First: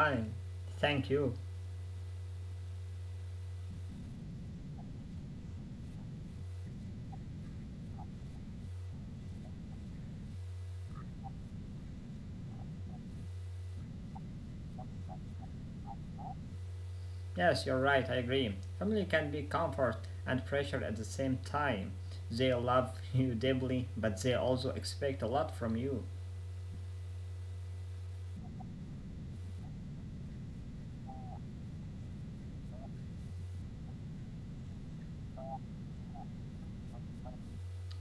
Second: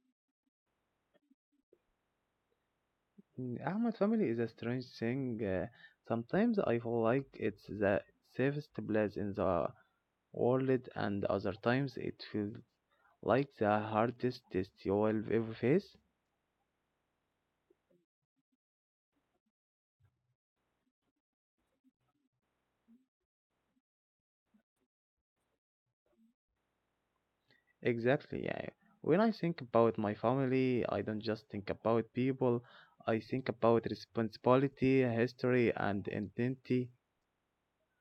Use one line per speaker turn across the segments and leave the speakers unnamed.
fine, thank you.
Ahmed, family is a strange thing. Sometimes I feel like it's the safest place in the world, and other times it feels like the hardest test you will ever face.
Yes, you're right, I agree. Family can be comfort and pressure at the same time. They love you deeply, but they also expect a lot from you.
Exactly, yeah. When I think about my family, I don't just think about people, I think about responsibility, history, and identity.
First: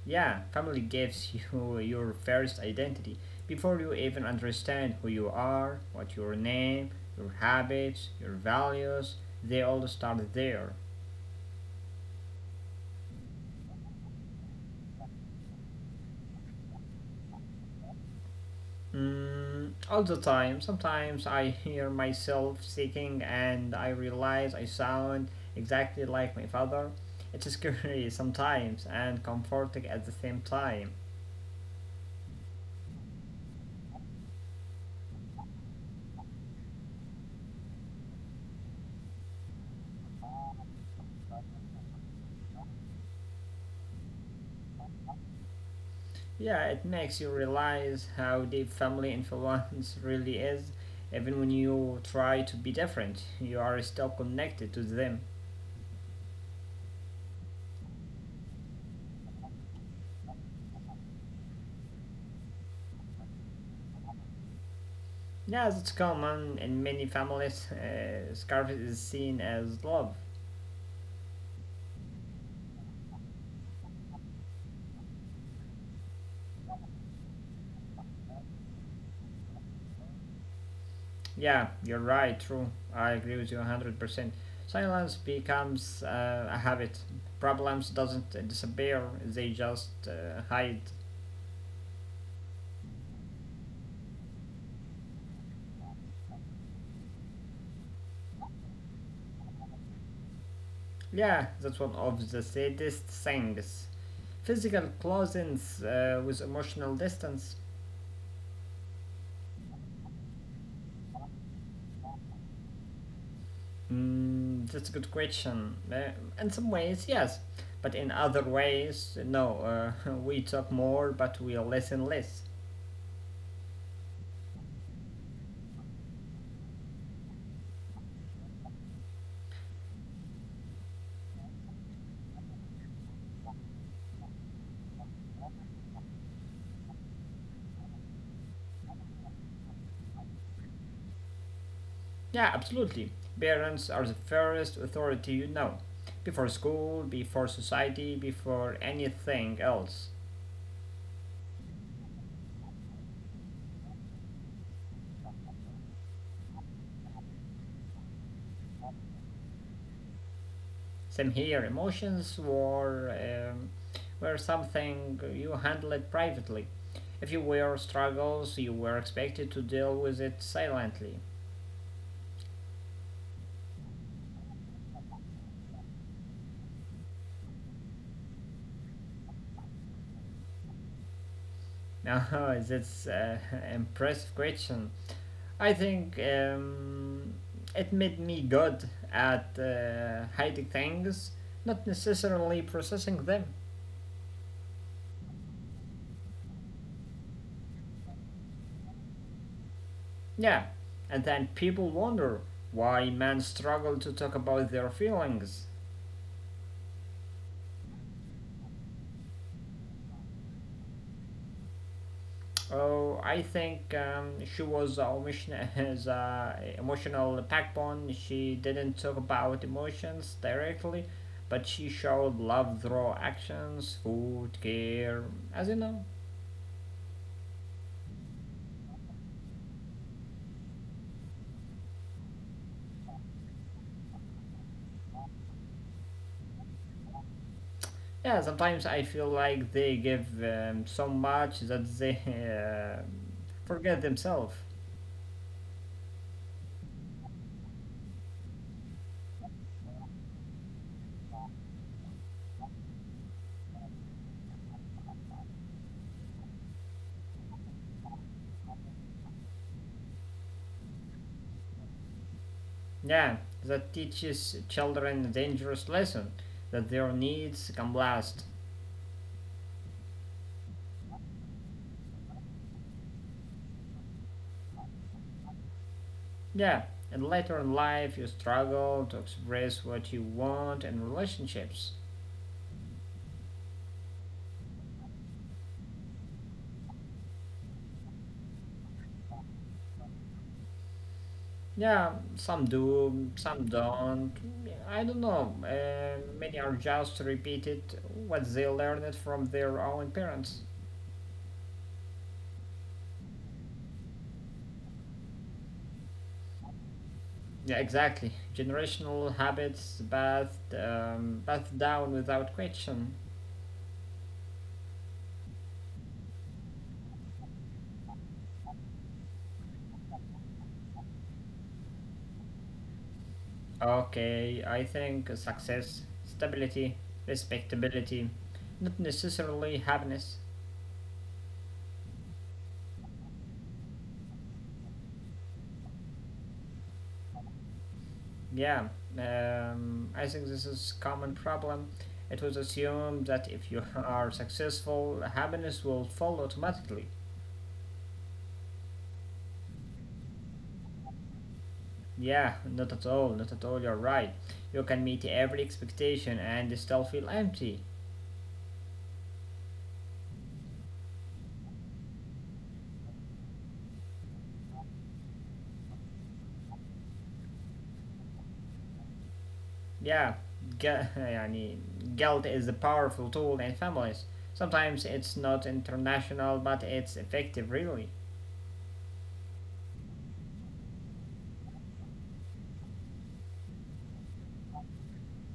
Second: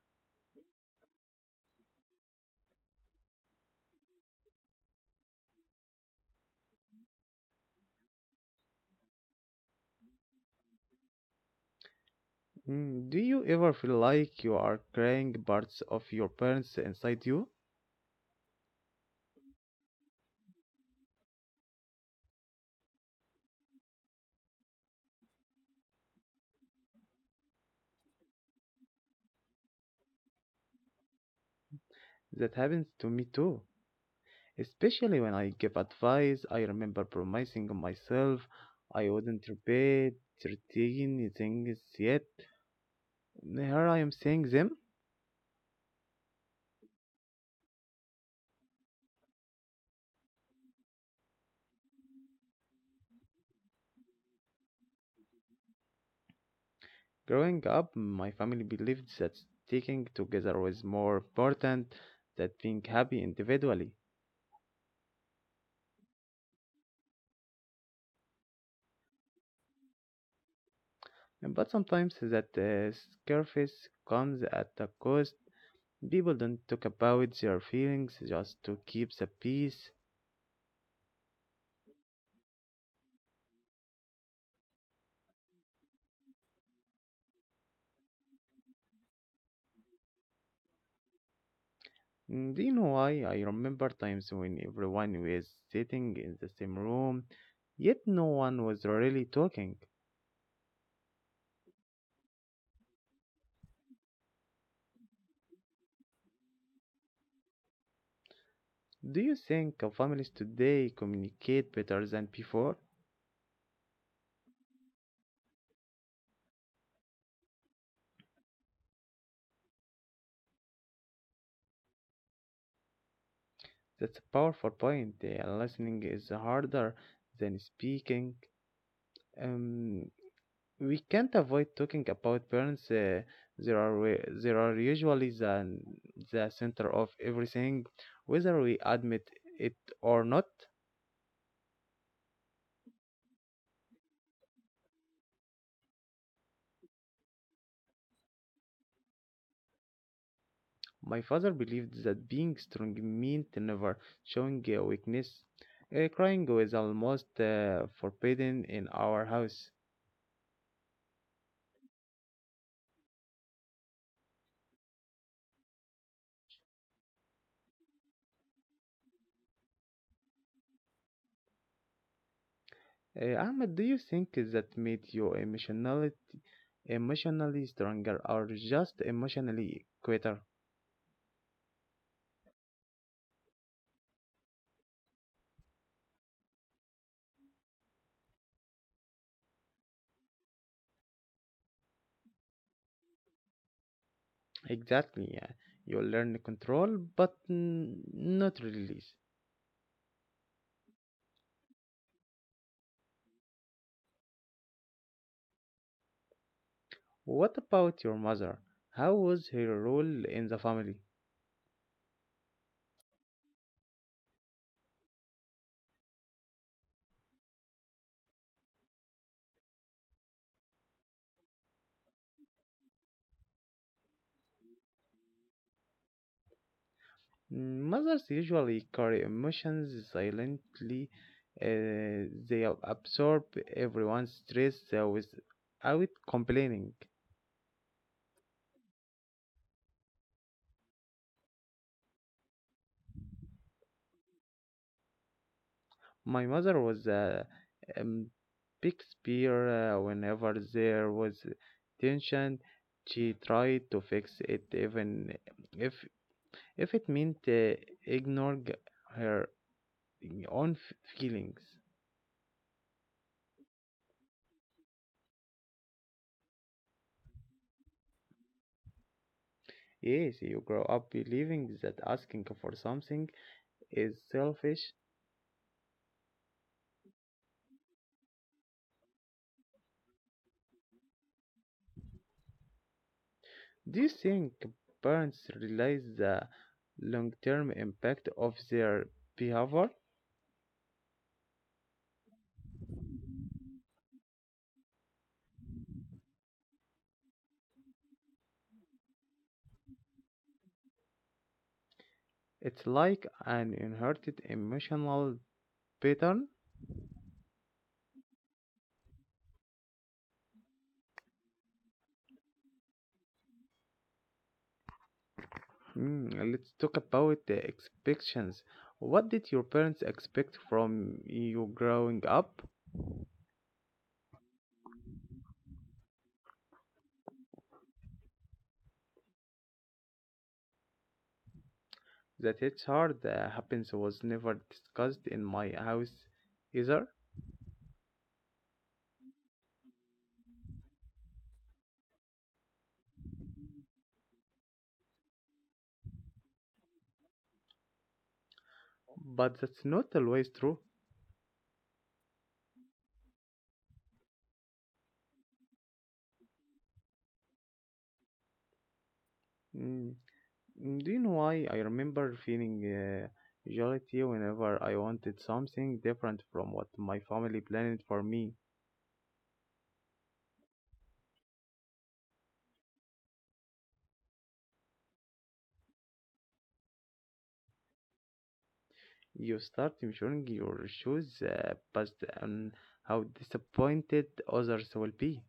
Yeah, family gives you your first identity before you even understand who you are, what your name, your habits, your values. They all start there.
Do you ever feel like you are carrying parts of your parents inside you?
Mm, all the time. Sometimes I hear myself singing and I realize I sound exactly like my father. It's scary sometimes and comforting at the same time.
That happens to me too. Especially when I give advice, I remember promising myself I wouldn't repeat certain things yet. Here I am saying them.
Yeah, it makes you realize how deep family influence really is. Even when you try to be different, you are still connected to them.
Growing up, my family believed that sticking together was more important than being happy individually.
Yeah, that's common in many families. Scarf is seen as love.
But sometimes that sacrifice comes at a cost. People don't talk about their feelings just to keep the peace.
Yeah, you're right, true. I agree with you 100%. Silence becomes a habit. Problems doesn't disappear, they just hide.
Do you know why? I remember times when everyone was sitting in the same room, yet no one was really talking.
Yeah, that's one of the saddest things. Physical closeness with emotional distance.
Do you think families today communicate better than before?
Mm, that's a good question. In some ways, yes, but in other ways, no. We talk more, but we listen less.
That's a powerful point. Listening is harder than speaking. Um, we can't avoid talking about parents. There are usually the center of everything, whether we admit it or not.
Yeah, absolutely. Parents are the first authority you know. Before school, before society, before anything else.
My father believed that being strong meant never showing weakness. Crying was almost forbidden in our house.
Same here, emotions were something you handled privately. If you were struggles, you were expected to deal with it silently.
Ahmed, do you think that made you emotionally stronger or just emotionally quieter?
Now, that's impressive question. I think it made me good at hiding things, not necessarily processing them.
Exactly, yeah. You learn control, but not release.
Yeah, and then people wonder why men struggle to talk about their feelings.
What about your mother? How was her role in the family?
Oh, I think she was a emotion- his emotional backbone. She didn't talk about emotions directly, but she showed love through actions, food, care, as you know.
Mothers usually carry emotions silently. Absorb everyone's stress without complaining.
Yeah, sometimes I feel like they give so much that they uh, forget themselves.
My mother was a um, big spear whenever there was tension. She tried to fix it even if if it meant ignoring her own feelings.
Yeah, that teaches children a dangerous lesson that their needs come last.
Yes, you grow up believing that asking for something is selfish.
Yeah, and later in life you struggle to express what you want in relationships.
Do you think parents realize the long term impact of their behavior?
Yeah, some do, some don't. I don't know. Many are just repeated what they learned from their own parents.
It's like an inherited emotional pattern.
Yeah, exactly. Generational habits bathed, bathed down without question.
Let's talk about the expectations. What did your parents expect from you growing up?
Okay, I think success, stability, respectability, not necessarily happiness.
That it's hard that happens was never discussed in my house either,
Yeah, I think this is common problem. It was assumed that if you are successful, happiness will follow automatically.
but that's not always true.
Yeah, not at all, not at all. You're right. You can meet every expectation and still feel empty.
Hmm. Do you know why I remember feeling guilty whenever I wanted something different from what my family planned for me?
Yeah, يعني, guilt is a powerful tool in families. Sometimes it's not international, but it's effective, really.
You start measuring your shoes based on how disappointed others will be.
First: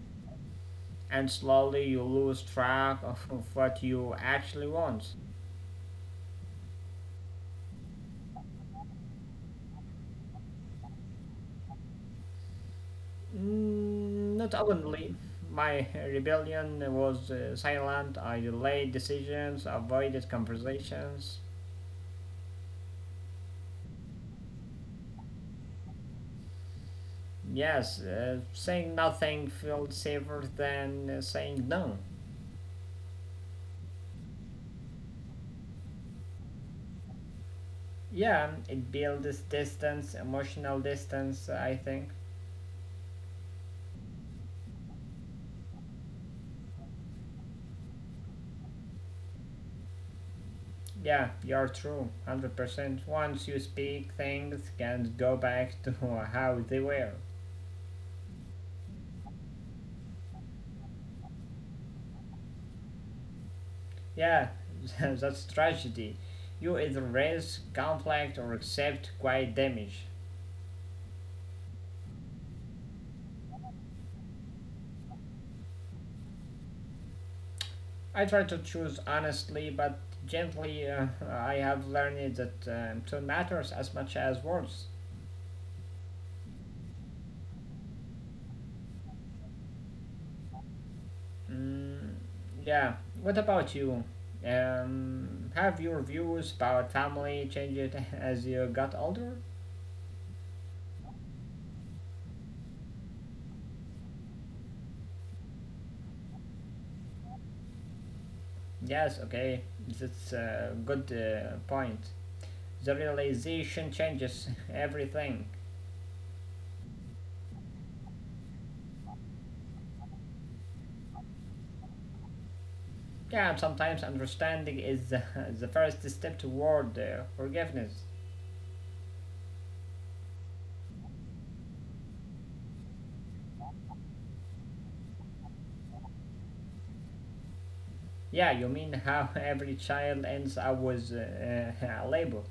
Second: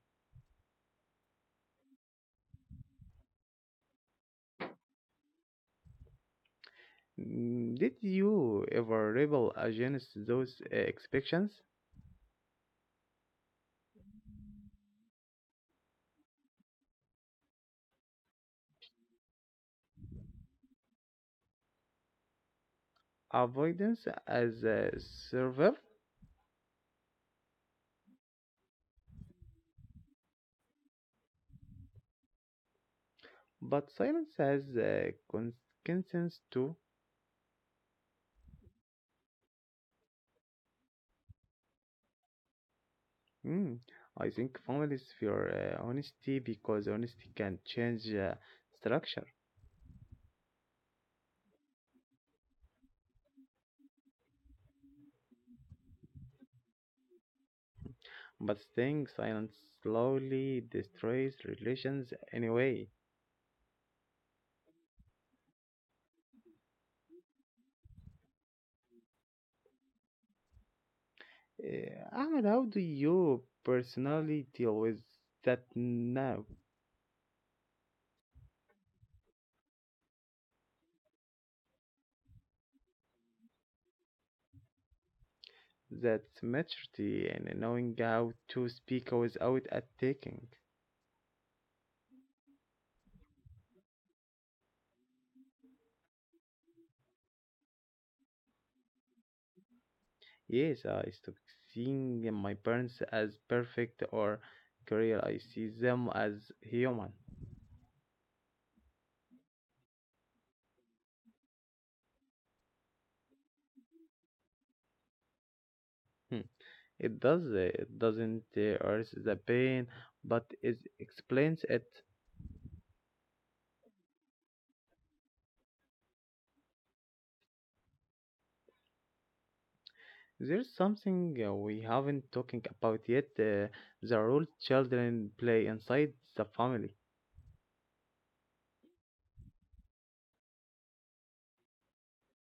And slowly you lose track of what you actually want.
Did you ever rebel against those expectations?
Mm, not openly. My rebellion was silent. I delayed decisions, avoided conversations.
Avoidance as a server,
Yes, saying nothing felt safer than saying no.
but silence has consequences too.
Yeah, it builds distance, emotional distance, I think.
Mm, I think families fear honesty because honesty can change structure,
Yeah, you're true, 100%. Once you speak, things can go back to how they were.
but staying silent slowly destroys relations anyway.
Yeah, that's tragedy. You either raise conflict or accept quiet damage.
Ahmed, how do you personally deal with that now?
I try to choose honestly but gently. I have learned that tone matters as much as words.
That maturity and knowing how to speak without attacking.
Mm, yeah, what about you? Have your views about family changed as you got older?
Yes, I stopped seeing my parents as perfect or career. I see them as human.
Yes, okay, that's a good point. The realization changes everything.
It does. It doesn't erase the pain, but it explains it.
Yeah, and sometimes understanding is the first step toward forgiveness.
There's something we haven't talking about yet: the role children play inside the family.
Yeah, you mean how every child ends up with a label.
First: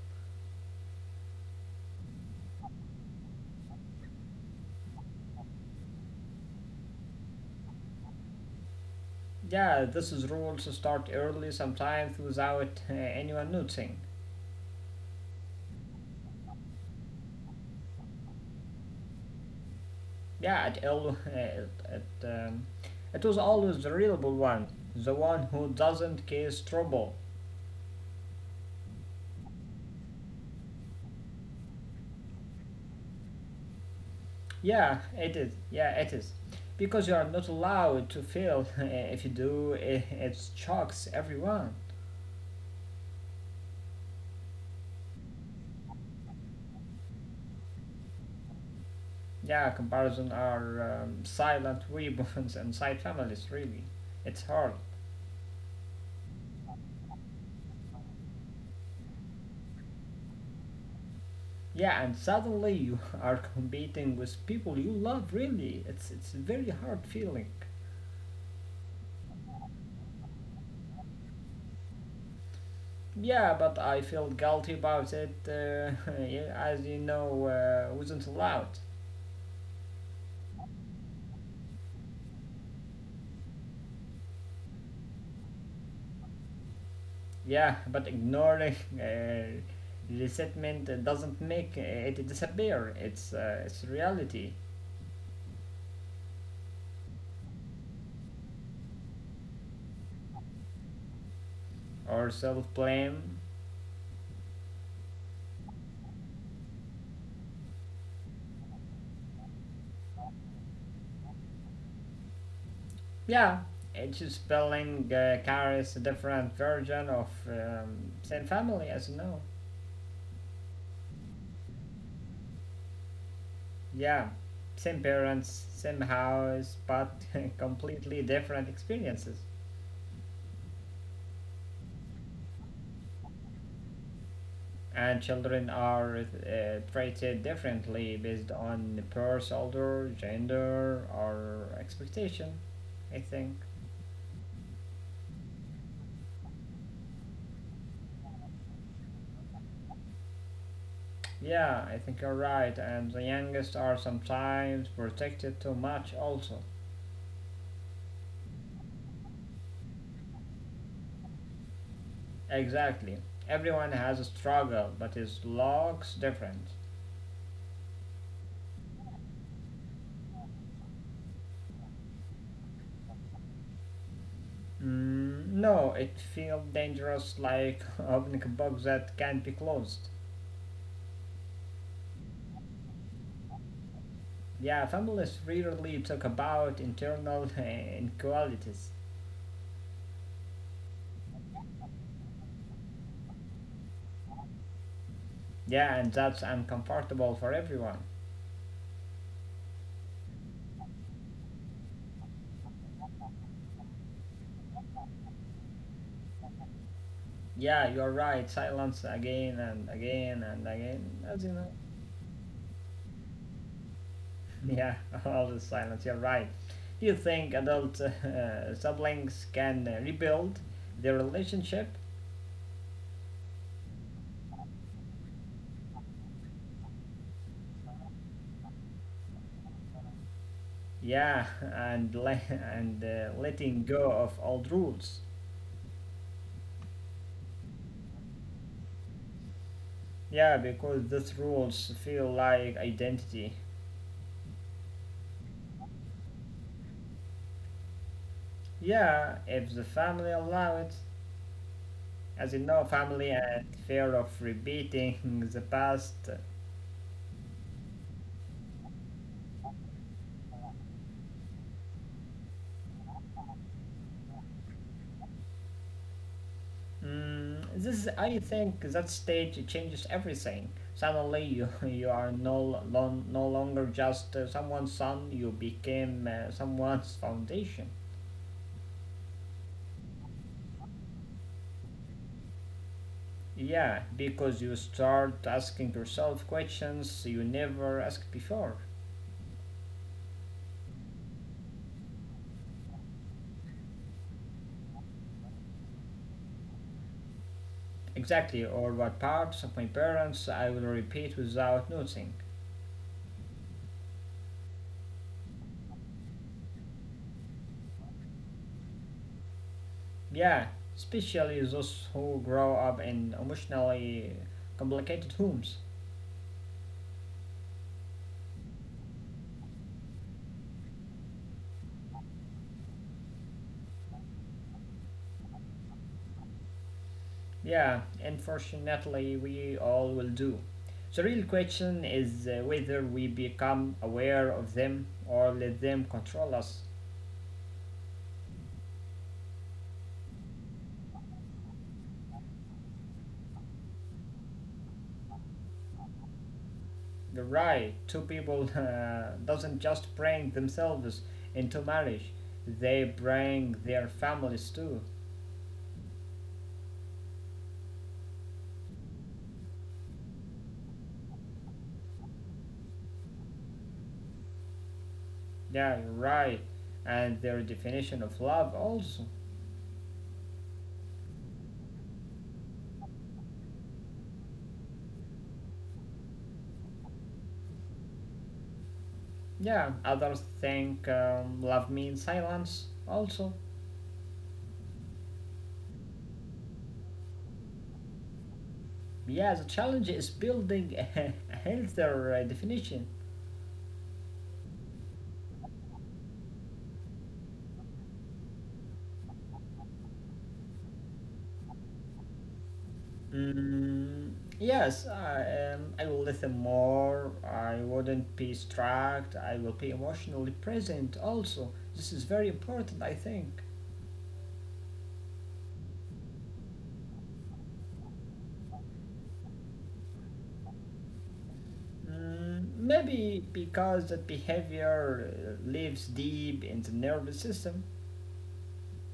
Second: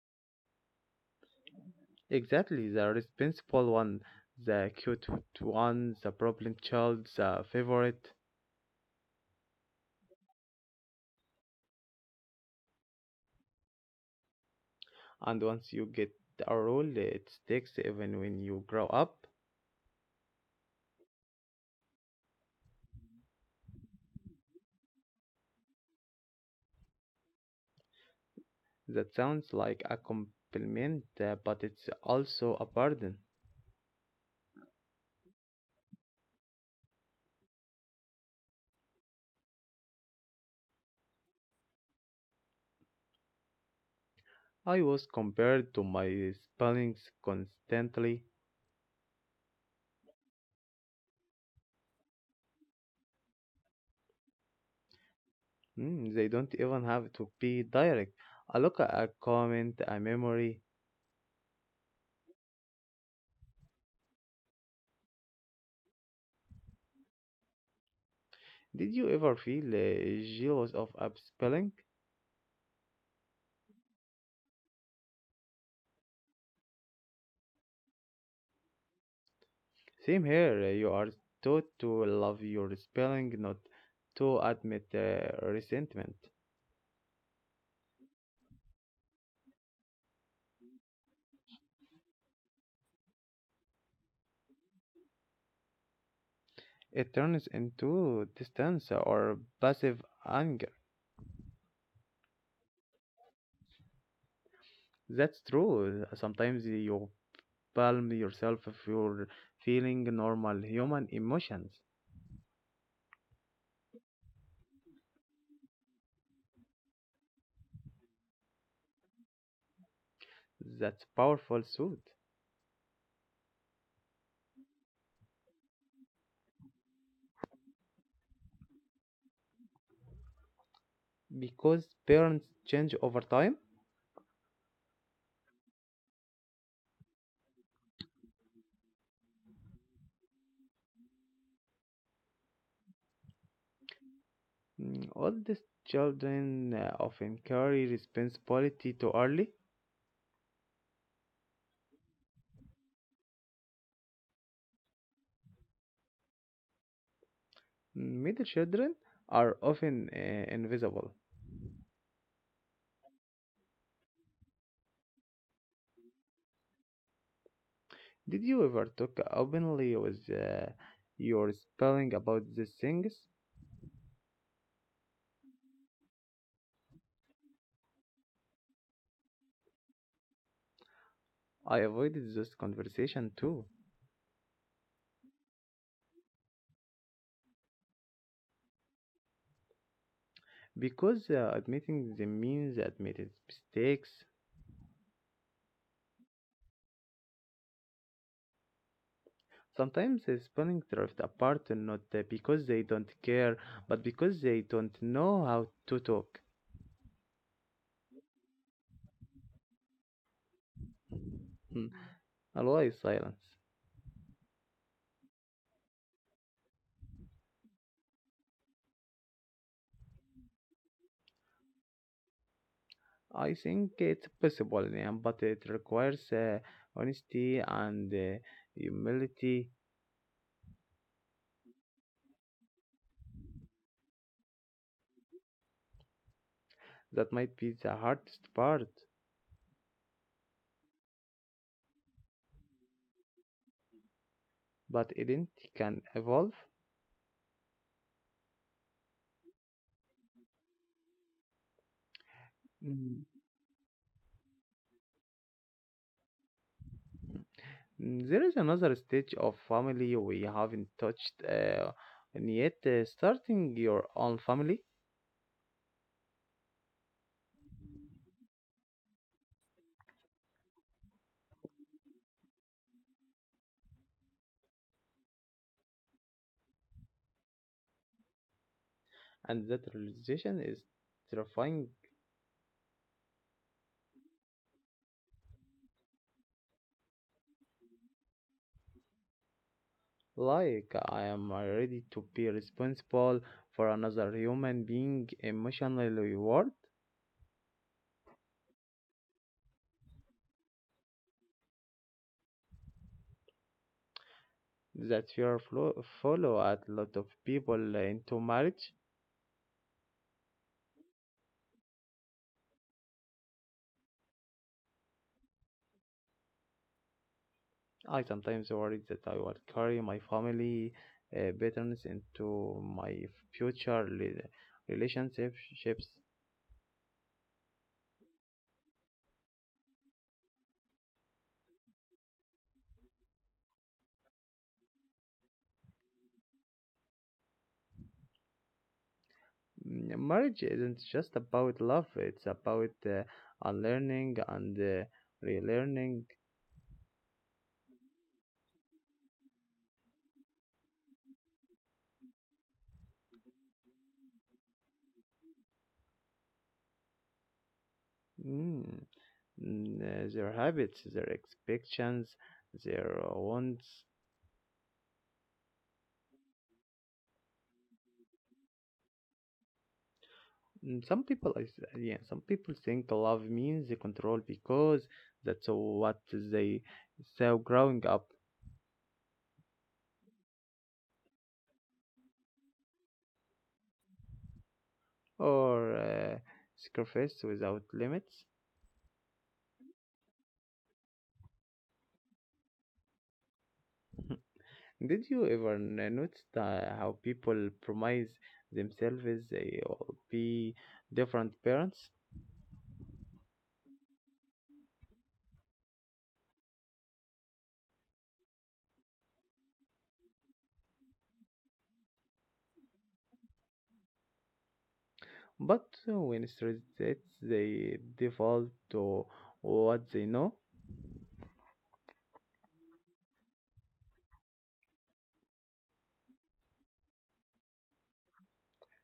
Exactly, the responsible one, the cute one, the problem child, the favorite.
Yeah, this is rules to start early, sometimes without anyone noticing.
And once you get a role, it sticks even when you grow up.
Yeah, it was always the reliable one, the one who doesn't cause trouble.
That sounds like a compliment, but it's also a burden.
Yeah, it is. Yeah, it is. Because you are not allowed to fail. If you do, it shocks everyone.
I was compared to my spellings constantly.
Yeah, comparison are silent weapons inside families, really. It's hard.
Mm, they don't even have to be direct. A look, a comment, a memory.
Yeah, and suddenly you are competing with people you love, really. It's a very hard feeling.
Did you ever feel jealous of a spelling?
Yeah, but I felt guilty about it, yeah, as you know, wasn't allowed.
Same here. You are taught to love your spelling, not to admit resentment.
Yeah, but ignoring resentment doesn't make it disappear. It's reality.
It turns into distance or passive anger.
Or self blame.
That's true. Sometimes you palm yourself if you're feeling normal human emotions.
Yeah, each spelling carries a different version of same family, as you know.
That's powerful thought
Yeah, same parents, same house, but completely different experiences.
because parents change over time.
And children are treated differently based on the birth order, gender, or expectation. I think.
Oldest children often carry responsibility too early.
Yeah, I think you're right. And the youngest are sometimes protected too much, also.
Middle children are often invisible.
Exactly. Everyone has a struggle, but his looks different.
Did you ever talk openly with your spelling about these things?
Mm, no, it feels dangerous like opening a box that can't be closed.
I avoided this conversation too
Yeah, families rarely talk about internal inequalities.
because admitting them means admitted mistakes.
Yeah, and that's uncomfortable for everyone.
Sometimes the spawning drift apart not because they don't care, but because they don't know how to talk.
Yeah, you're right. Silence again and again and again, as you know.
Hmm. Always silence.
Yeah, all the silence. You're right. Do you think adult siblings can rebuild their relationship?
I think it's possible, yeah, but it requires honesty and humility.
Yeah, and letting go of old rules.
That might be the hardest part,
Yeah, because those rules feel like identity.
but identity can evolve.
Yeah, if the family allow it, as you know,
Mm.
family and fear of repeating the past.
There is another stage of family we haven't touched and yet, starting your own family.
Mm, this, I think, that stage changes everything. Suddenly, you you are no longer just someone's son. You became someone's foundation.
And that realization is terrifying.
Yeah, because you start asking yourself questions you never asked before.
Like, I am ready to be responsible for another human being emotionally reward.
Exactly, or what parts of my parents I will repeat without noticing.
That follow a lot of people into marriage.
Yeah, especially those who grow up in emotionally complicated homes.
I sometimes worry that I will carry my family patterns into my future rela- relationships.
Yeah, unfortunately, we all will do. The real question is whether we become aware of them or let them control us.
Marriage isn't just about love; it's about unlearning and relearning.
Right, two people doesn't just bring themselves into marriage, they bring their families too.
Mm. Their habits, their expectations, their wants.
Yeah, right, and their definition of love also.
Some people, some people think love means the control because that's what they saw growing up,
Yeah, others think love means silence also.
or sacrifice without limits.
Yeah, the challenge is building a healthier definition.
Did you ever notice how people promise themselves they will be different parents,
Mm, yes, I will listen more. I wouldn't be struck. I will be emotionally present also. This is very important, I think.
but when it's reset, they default to what they know?
Mm, maybe because that behavior lives deep in the nervous system.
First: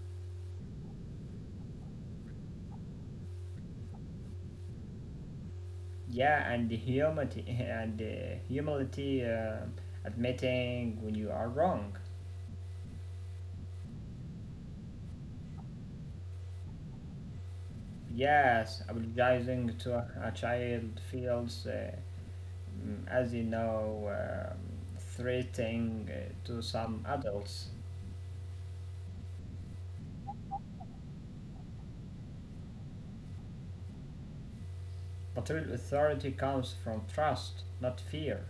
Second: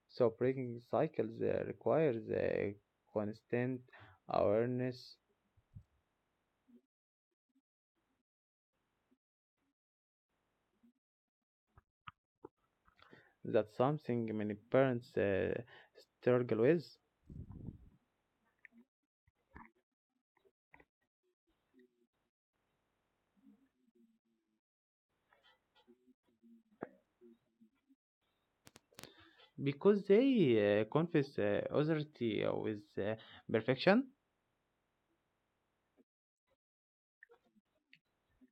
So breaking cycles requires a constant awareness
Yeah, and the humility and the humility admitting when you are wrong.
that something many parents struggle with
Yes, apologizing to a child feels as you know, threatening to some adults.
because they confuse authority with perfection.
But real authority comes from trust, not fear.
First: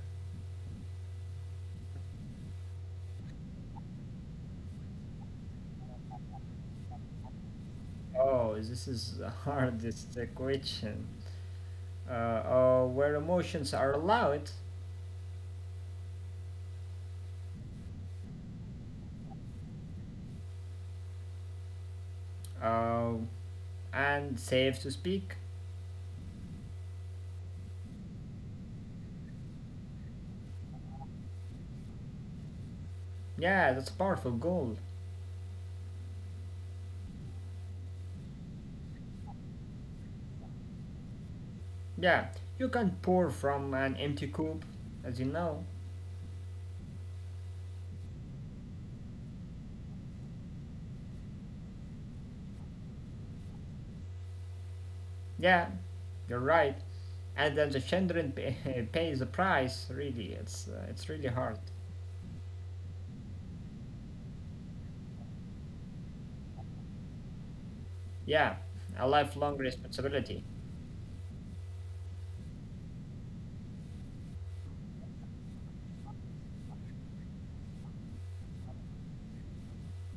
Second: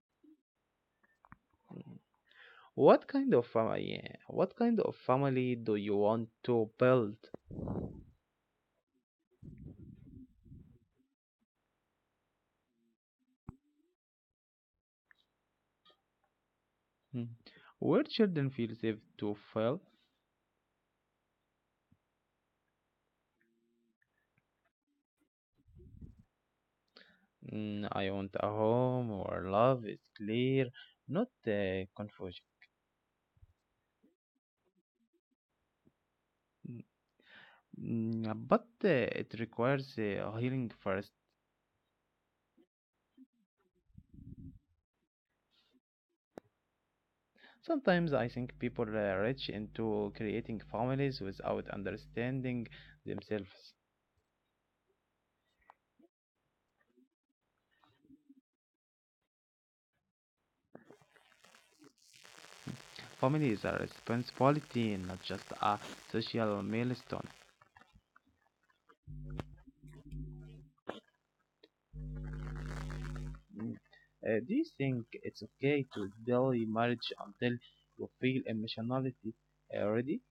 What kind of family? What kind of family do you want to build?
Oh, this is the hardest question. Where emotions are allowed
Mm. Where children feel safe to fail.
uh, and safe to speak.
I want a home where love is clear, not confusion.
Yeah, that's a powerful goal.
But it requires healing first.
Yeah, you can pour from an empty cup, as you know.
Sometimes I think people reach into creating families without understanding themselves.
Yeah, you're right. And then the children pay, pays the price. Really, it's really hard.
Family is a responsibility, not just a social milestone.
Yeah, a lifelong responsibility.
Mm. Do you think it's okay to delay marriage until you feel emotionality ready?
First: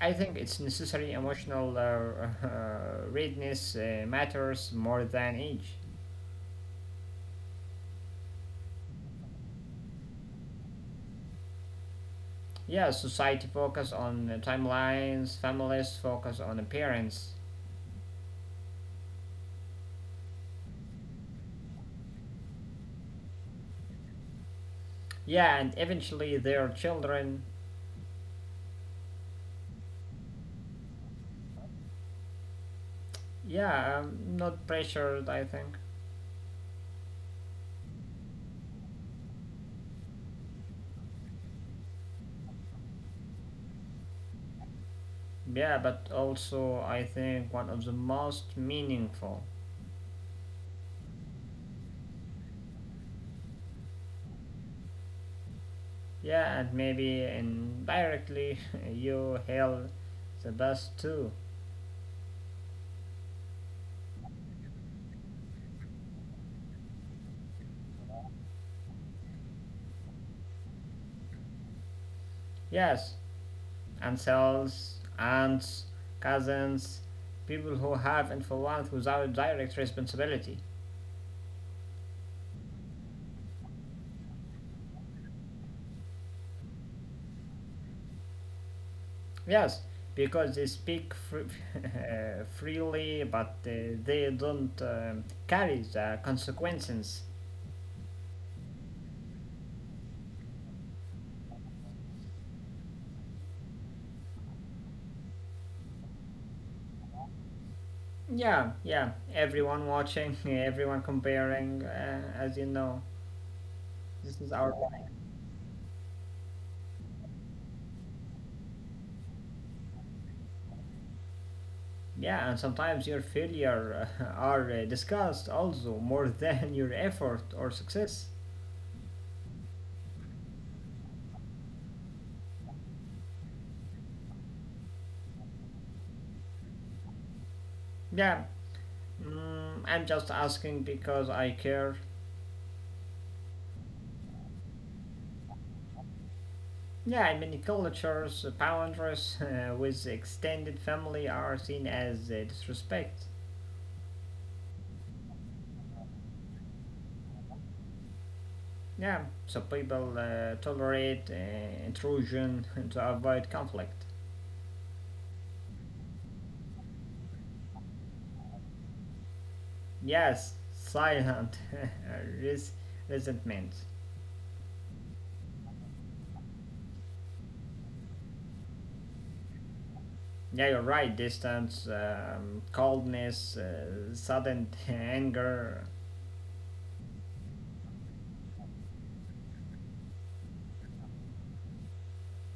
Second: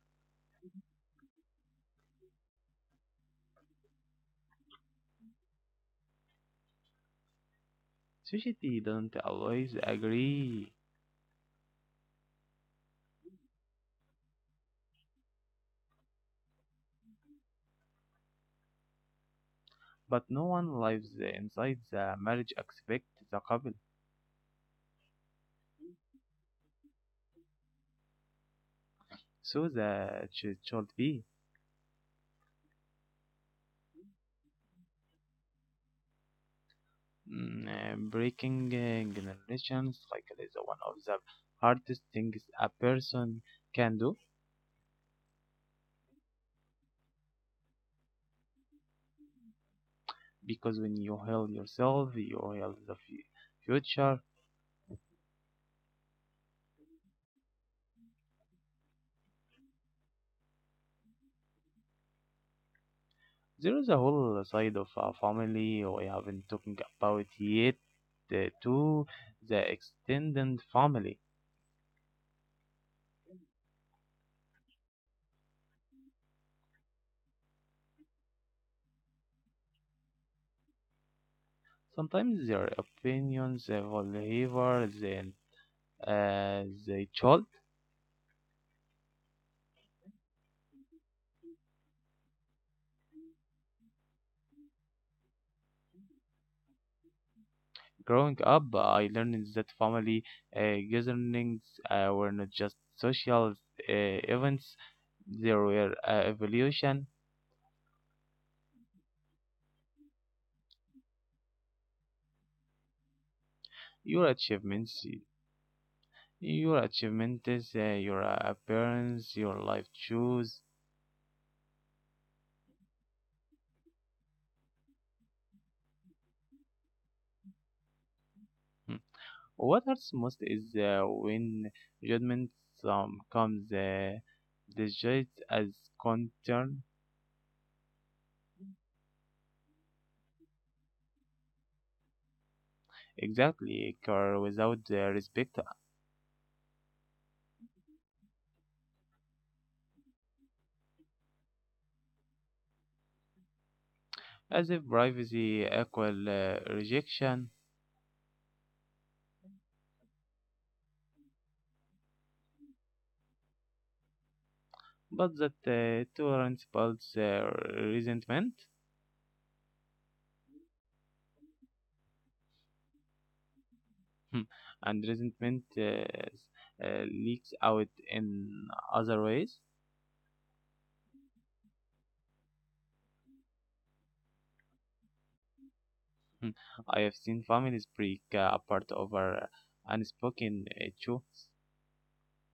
I think it's necessary emotional readiness matters more than age.
Society doesn't always agree,
Yeah, society focus on the timelines, families focus on appearance.
but no one lives inside the marriage expect the couple,
Yeah, and eventually their children.
so that should be.
Yeah, not pressured, I think.
Breaking generations like it is one of the hardest things a person can do
Yeah, but also I think one of the most meaningful.
because when you heal yourself you heal the future.
Yeah, and maybe indirectly you held the best too.
There is a whole side of our family we haven't talking about yet to the extended family.
Yes, ancestors, aunts, cousins, people who have influence without direct responsibility.
Sometimes their opinions will favor the child.
Yes, because they speak freely, but they don't carry the consequences.
Growing up, I learned that family gatherings were not just social events; they were evolution.
Yeah, yeah. Everyone watching, everyone comparing, as you know, this
Your
is our life.
achievements, your achievements, your appearance, your life choice.
Yeah, and sometimes your failure are discussed also more than your effort or success.
Hmm. What hurts most is when judgment comes disguised as concern.
Yeah, mm, I'm just asking because I care.
Exactly, car without the respect.
Yeah, in many cultures, boundaries with extended family are seen as disrespect.
As if privacy equal rejection,
Yeah, so people tolerate intrusion to avoid conflict.
but that tolerance builds resentment.
Yes, silent res- resentment.
And resentment leaks out in other ways.
Yeah, you're right. Distance, coldness, sudden anger.
I have seen families break apart over unspoken issue.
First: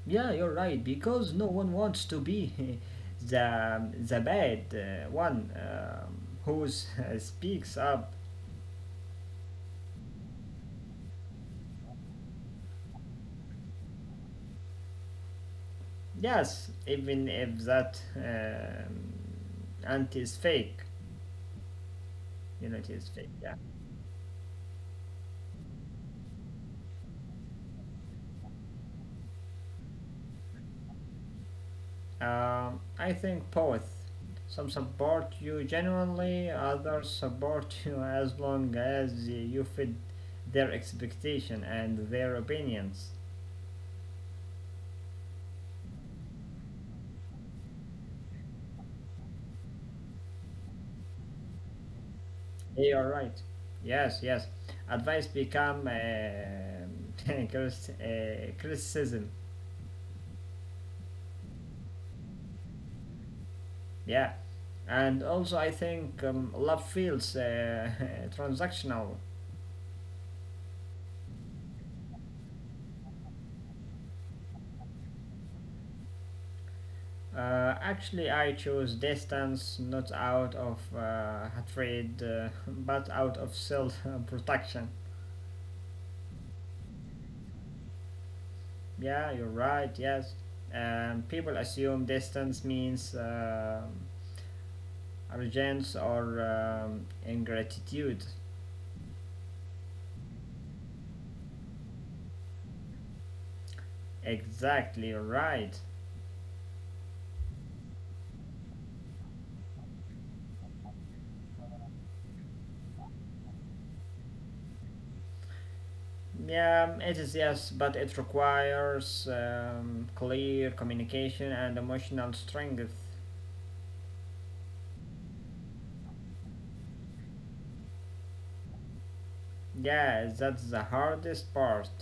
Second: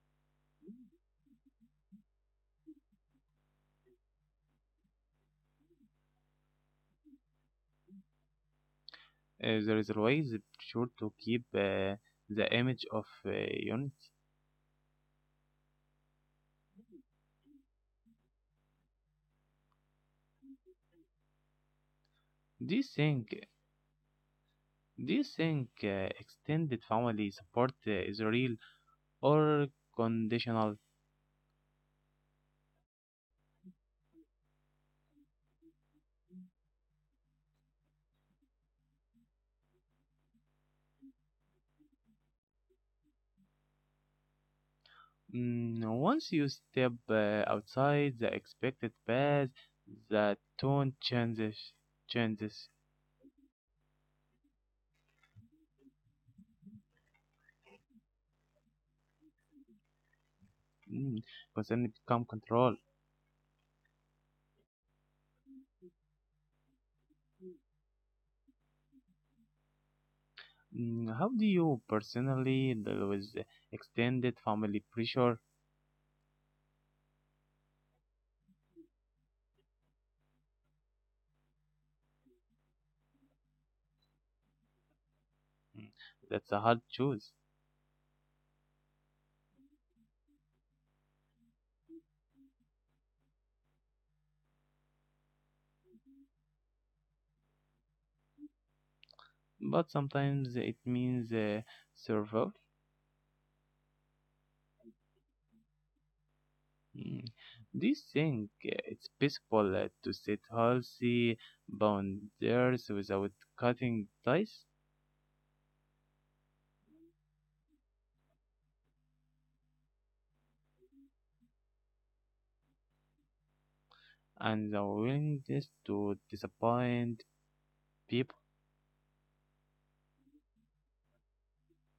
Yeah, you're right, because no one wants to be the bad one who speaks up.
There is always the pressure to keep the image of unity.
Yes, even if that anti is fake. You know,
Do you
it is fake,
think
yeah.
do you think extended family support is real or conditional?
I think both. Some support you genuinely, others support you as long as you fit their expectation and their opinions.
Once you step outside the expected path, the tone changes. Changes.
Hey, all right. Yes, yes. Advice become criticism.
Mm, Concern become control.
Yeah, and also I think love feels transactional.
How do you personally deal with extended family pressure?
Actually, I chose distance not out of hatred, but out of self-protection.
Mm, that's a hard choice.
Yeah, you're right. Yes, people assume distance means arrogance or ingratitude.
But sometimes it means survival.
Exactly right.
Mm. Do you think it's possible to set healthy boundaries without cutting ties
Yeah, it is yes, but it requires clear communication and emotional strength.
and the willingness to disappoint people?
Yeah, that's the hardest part.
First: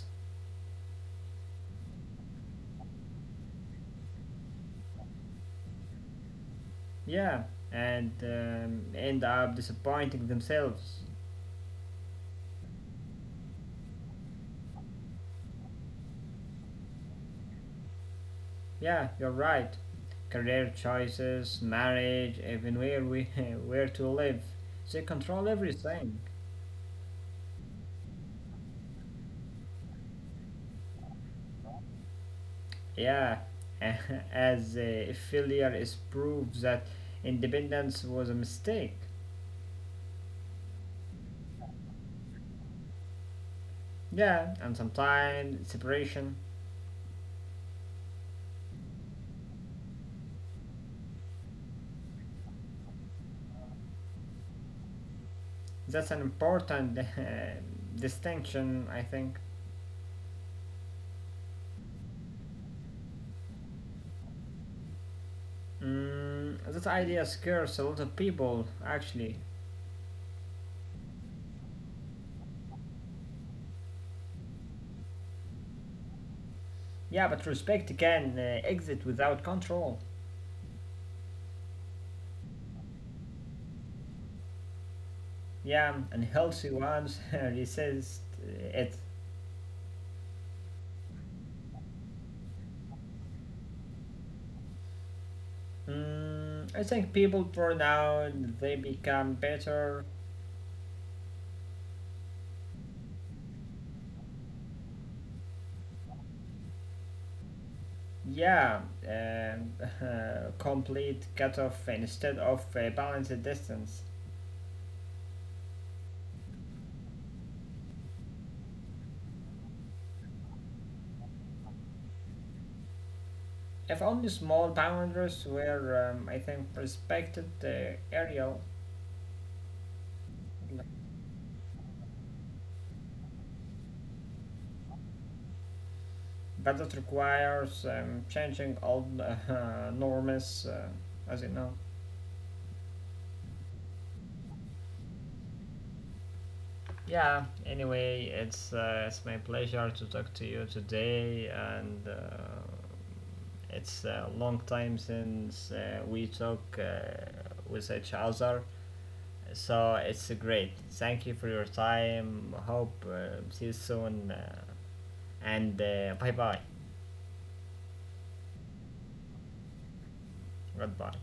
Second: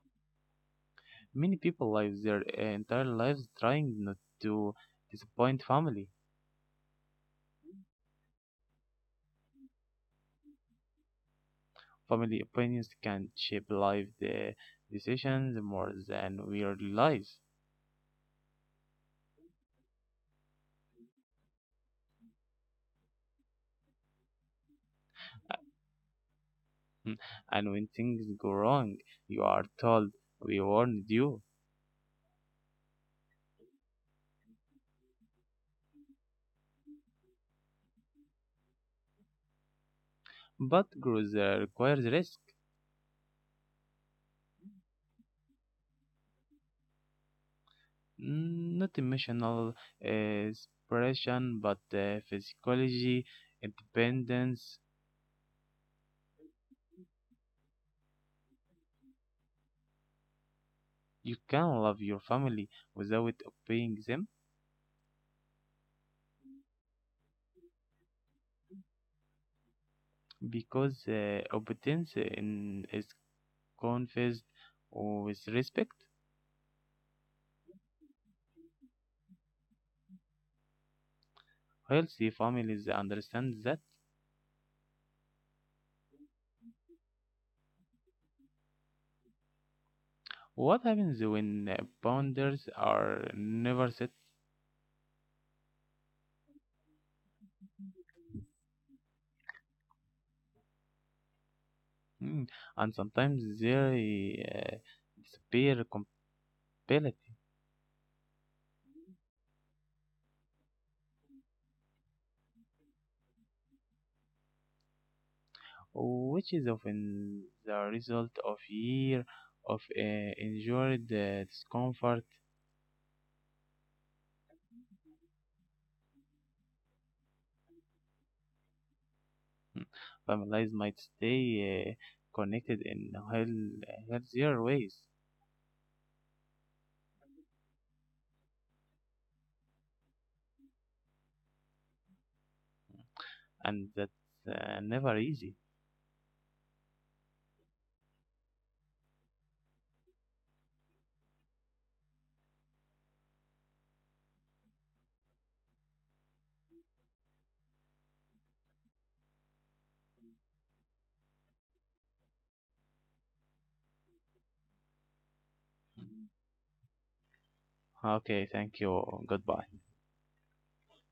Many people live their entire lives trying not to disappoint family.
Yeah, and end up disappointing themselves.
Family opinions can shape life the decisions more than we realize.
Yeah, you're right. Career choices, marriage, even where we where to live, they control everything.
Mm. And when things go wrong, you are told we warned you.
Yeah, as if failure is proof that independence was a mistake.
But growth requires risk,
Yeah, and sometimes separation.
Not emotional separation, but physiology, independence.
That's an important distinction, I think.
You can love your family without obeying them
Mm, that idea scares a lot of people, actually.
because is confused with respect.
Yeah, but respect can exit without control.
Healthy families understand that.
Yeah, and healthy ones resist it.
What happens when boundaries are never set?
Mm, I think people burn out, they become better.
Mm, and sometimes they uh, disappear completely.
Yeah, um complete cut off instead of balanced distance.
Which is often the result of year of endured discomfort.
If only small boundaries were, I think, respected, the area,
Families might stay connected in healthier ways,
but it requires changing old norms, as you know.
and that's never easy.
Yeah, anyway, it's my pleasure to talk to you today, and it's a long time since we talk with each other. So it's great. Thank you for your time. Hope see you soon, and bye bye.
Okay, thank you. Goodbye.
Goodbye.